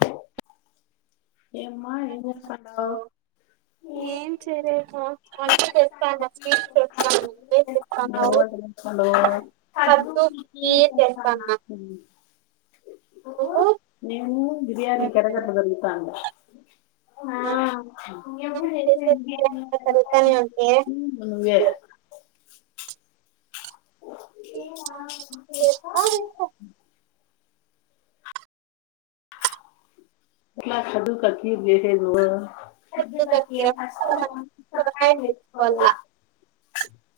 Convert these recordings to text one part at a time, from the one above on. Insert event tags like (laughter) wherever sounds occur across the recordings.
హ ఏమ్మా ఏం చేస్తన్నావు ఏం చేయలేదు వంట లేదా చేస్తాన్న వంట స్వీట్ చేస్తా ఉన్నా చేస్తాన్న నువ్వేం స్వీట్ చేస్తా ఉన్నా ఏం చేస్తాన్నావు వంట చేస్తున్నావు పద్దు కద్దు కీర్ చేస్తున్నా చేస్తాన్న నువ్వు నేను బిర్యానీ గటగట్ల జరుగుతాంది ఆ నువ్వు చేసే బిర్యానీ తరుగుతానే ఉంటే నువ్వే టేనా చెప్పాలే ఎట్లా కదూక కీర్ చేసేది నువ్వేగా సజ్ కాకియ ఫస్ట్ సొరకాయ టైం తెచ్చుకోవాల పెట్టుకోవాలా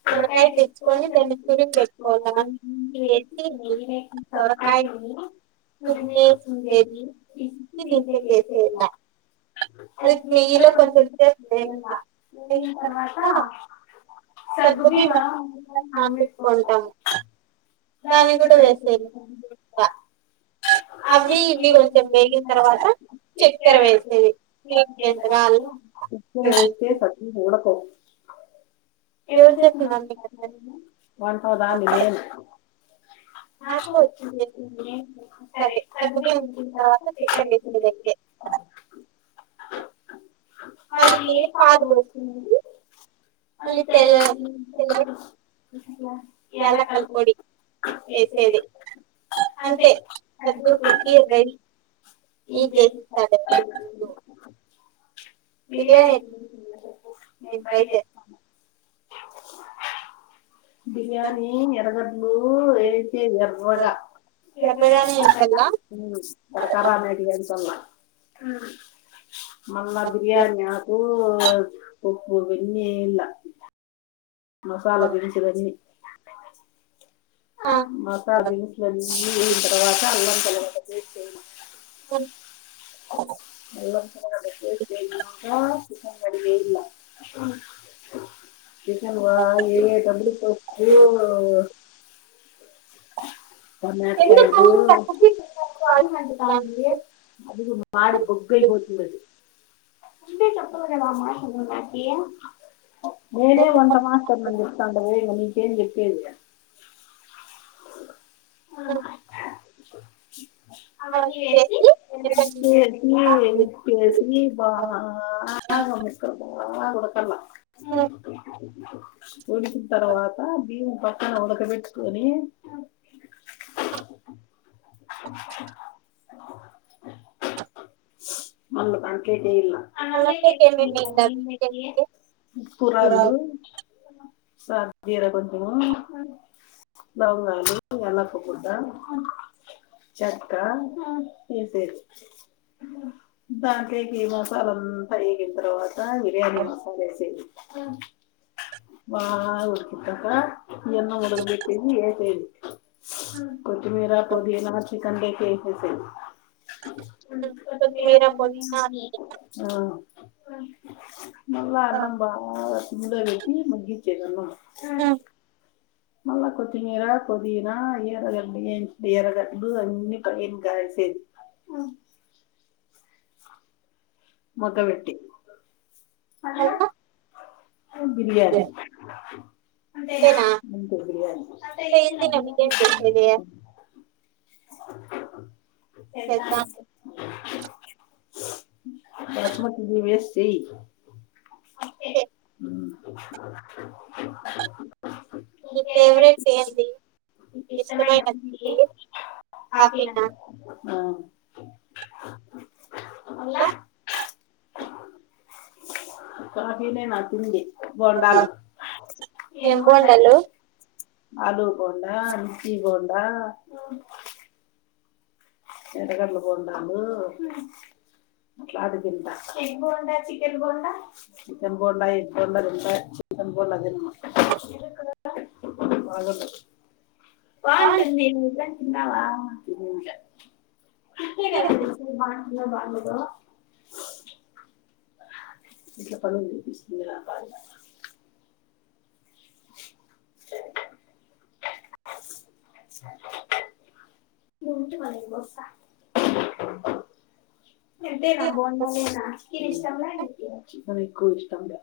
సొరకాయ తీసుకొని తెచ్చుకొని నేను దాన్ని తురిమి పెట్టుకున్న పెట్టుకోవాల మళ్ళీ అన్ని వేసి చేసి నెయ్యి లేకుండా సొరకాయ ఏని నూనె వేయకుండా తురిమేసి ఏందీ మీంటే చేసేలా నీట్గా అది ప్లే లో కొంచెం సేపు దేఖ్ వేయాల తా నైట్ అంత సగ్గుబియ్యం కొంటాము దానికి దాన్ని కూడా వేసేయ్ వేసేది అవి ఇవి ఉండని తర్వాత చక్కెర వేసేది స్వీట్ దీనికి జెండగా ఎంతగాలు అవి ఇక్కడ వేస్తే ఏం చేస్తున్నారు మీకు వంట దాన్ని నేను నాకు ఆకుకూర వచ్చేది చేసేదే సరే సగ్గుబియ్యం వండిన తర్వాత చక్కెర చికెన్ తెతే వేసింది తెతే అది పార పాలు వోసింది పోసేది మళ్ళీ తెల్ల తెల్ల ఎలా ఎలా యాలకల కలుపు పొడి చేసేది వేసేది అంతే కద్దు సద్దుకుకి కిరికి రెడీ రైస్ ఇది ఈక చేసిస్తాడు (unintelligible) బియ్యం బిర్యానీ ఏడ ఉన్నాయి చెప్పు నేను ట్రై బయట వేస్తాను బిర్యాని ఎదగద్ నువు ఏతే ఎర్రగా చేస్తాను చెప్పగానే కల్లా క బడి అడిగాను బంగ మల్ల బిర్యానీ ఆకు ఓ ఉప్పు వెన్ని ఎయల మసాల దినుసుల్లో అన్ని మసాలా దినుసుల్లో అన్ని వేసిన తర్వాత అల్లం తెల్లగడ్డ పేస్ట్ వేయాలి అల్లం పేస్ట్ వేసినంక చికెన్ కడిగి ఎయల చికెన్ ఎసేతప్పుడు పసుపు టమాటా ఎందుకు పక్కకి కాయలు అది కూడా మాడి బొగ్గు అయిపోతుంది ఆది ముందే చేపలా కదా ఆ మాట నువ్ నాకి నేనే వంట మాస్టర్ నీ అని చెప్తంలేదా ఏం చెప్పేది అవన్నీ వేసి వేసి (unintelligible) బాగా ఉడకల బాగా ఉడకళ్ళ ఆ (inaudible) ఉడికిిన తర్వాత బి పక్కన ఉడక బట్ కొని మల్ల గా వెడీలా అలాగే అన్నం ఏమేమి లోకి వేసేలా బియ్యం లోకి షాజీరా కొంచం లవంగాలు ఎల్లకా బుడ్డ ఎ చెక్క ఎసేయాలీ దాని గి మసాల అంత వేగినా తరువా బిర్యానీ మసాలా ఏసేయి బా ఉడికినా తాత ఇవన్నీ ఉడకబెట్టసి ఏసేది కొత్తిమీర పౌదినా చికన్ తెచ్చి వేసేసెయ్ కొతి మీరా పుదీనా ఆ నువ్వే అన్నాం బాగా సిమ్ లో పెట్టి మగ్గిచ్చేదమ్మ ఆ మళ్ళ కొతిమీరా పుదీనా ఎర్రగడ్డ ఎంచి ఎర్రగడ్డలు అన్నీ పైనా కాసేది మగ్గబెట్టి అది ఎలా అలా అది బిర్యానీ అంతేనా అంతే బిర్యానీ అంత ఈజీ నా ఈజీనే బిర్యాని బిర్యానీ చేసేది చేయడం చెయ్ దాసు చేద్దాం బాస్మతిని వేసి చెయ్ ఒకే హు మీ ఫేవరెట్ ఏంది మీకు ఇష్టమైన ఇష్టమైనది పిండి ఎంటి కాఫీ నా ఆ ఆలా కాఫినే నా తిండి బోండాలు ఏం ఎం వండదు బోండాలు ఆలు బోండా మిర్చి బోండా ఎర్రగడ్ల బోండాలు ఇట్లాటివి తింట egg bonda chicken bonda chicken bonda egg bonda తింటా చికెన్ బోండా తినను (inaudible) ఆలు బాగుంటుంది నిజం తిన్నావా తిననులే కిక్కి రా అసలు బా అన్న బాలేడో ఇంట్లో పడి ఉండు ఈనెల అంతా (inaudible) ఉంటదా నీ బొత్త తింటివా బోండాలైన కి ని ఇష్టంలే నీ అవి ఎక్కువ ఇష్టం లే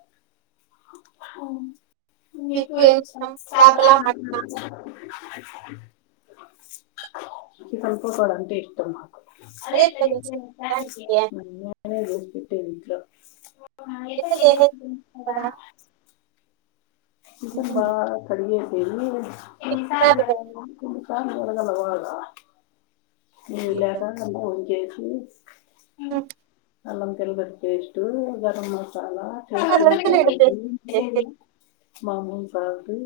మీకు ఎం ఇష్టం చాపల మటన్ నా చికెన్ పకోడా అంటె ఇష్టం అదే అరేట్ ఇట్లా చేసేది (inaudible) రసుట్ ఇంట్లో ఎంత ఎట్లా కేద చేసేది తెలుసుకదా కదా ఇసం బా కడిీ ఏ ఎన్ని సార్లు వదల రా ఎరగల వాగా మీవు లేక బో చే ఓ అల్లం తెల్ల పేస్టు గరం మసాలా అల్లంతల్లిగడ్డ పేస్ట్ (inaudible) మామం కాదు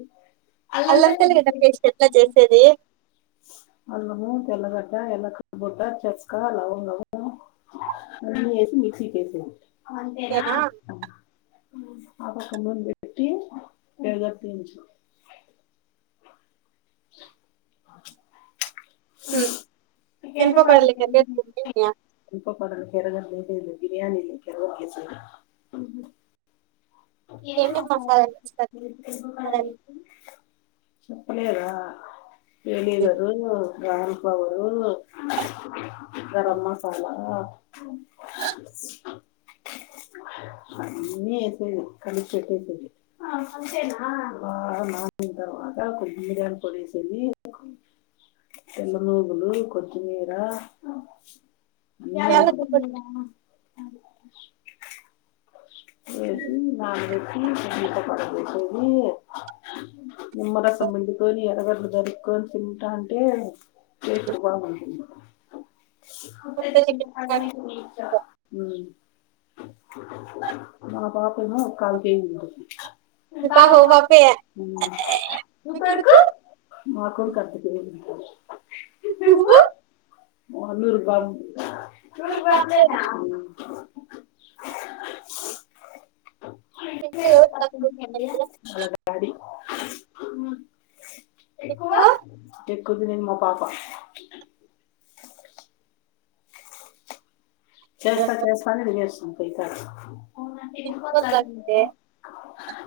అల్లం తెల్లిగడ్డి పాస్ట్ ఎట్ల చేసేది ఎ కబుట్ట చస్కా లవే మిక్సకిేస అంతేనా నేనా అకు ముంది ఏడుజ తన్ంచు చికెన్ గంప పర్లి కయా లు కిరగ లేదలు బిర్యానీ లే కరే చే ఏమేం మసాలా ఇస్తారు వాన చికెన్ చెప్పలేదా ఏనుారు గన్ పౌరు గరం మసాలా ఏసి కనిచ పెట్టే బ మాిన తర్వాత కొద్మీర్యాలు పడిస తెల్ల నువ్వులు ఏరా యాలుకులు యాలకుల పొడి వ నా ట పడపోయిపోంది నిమ్మరకం ఎందుకొని ఎరగెరలు జరుక్కకొని తింటా అంటే వసుకు కూడా మ గా ఇ ఉ నా పాప ఉ కాల కే ఉ మీ పాప ఓ పాపే మీ తూకు కొడుకు మాకు కదు ఉ అన్నూరు రూపా ఉ ఇంట్లో డవ ఎవరు ప చ తక్కువ ఆ ఎక్కువ గుడ్ ఇనింగ్ మాో పాప చేస్తా చేస్తాని విజేస్తాను స కా అవునా ఎది పలా తక్కువలాగితే అ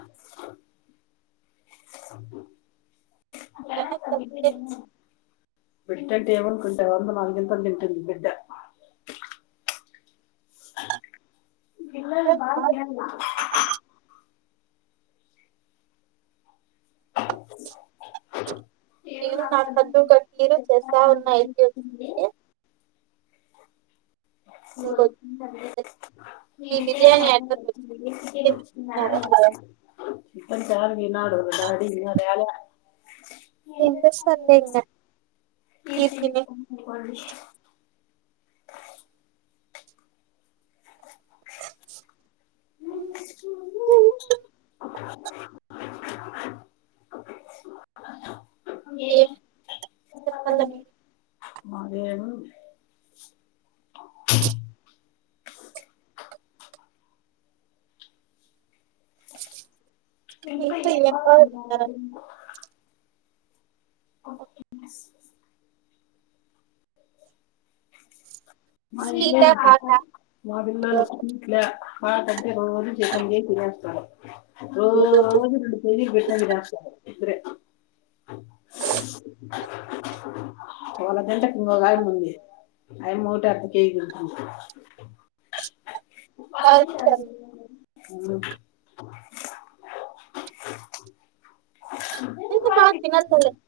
అలా కవిది నహ బిడ్డంట ఏమనుకుంటే వంద నాలుగింతలు తింటుంది బిడ్డ ఉ ఇల్ బా గినల్ ఉ నేను నాఖద్దు కట్రు చేస్తా చెప్పాలని ఉన్నాయితే అనిపించింది వచ్చింది స ఇంకొచ్చి లే బిర్యానీ ఎట్లా వి ముష్ న తింటున్నారా ఇప్ప చ నాడు డిన్న లేేాల ఏం చేస్తారులే ఇంగ ఇది తినేసి ఈ ఉ అేను చెప్పల మీ ఇకా మీతో ఏ ఏం బా బాగా తింటారు ప మా ఇ స్వీటా హాటా మాదిలట్లే తంటే కొ సం ఫస్తారు ఓ అవును నిన్న పెళ్లికి పెట్టినది గా శీర వాల గంటకి ఇంకో ఆమ్మి ఉంది అమ్మి వో కే అర్థకేజీ తెచ్చిం బాగా తింటారు (unintelligible) అ ఎందుబావ తినద్ అన్ చెప్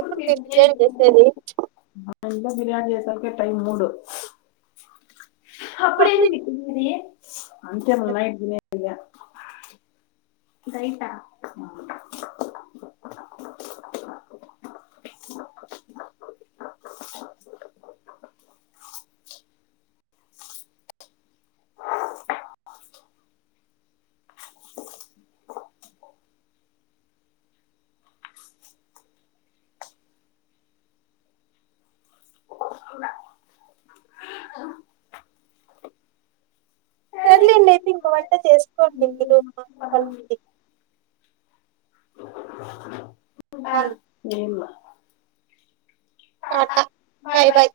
ఎప్పుడు మీరు చికెన్ చేసేది అంత బిర్యానీ చేసలకే టైమ్ మూడు అప్పుడు ఎం వెట్టింది మే అంతే మల్ నైట్ దినే రైతా సర్లే సర్లెండి అయితే ఇంక వంట చేసుకోండి మీరు మా పకి అ ఏమ్మ టాట బాయ్ బాయ్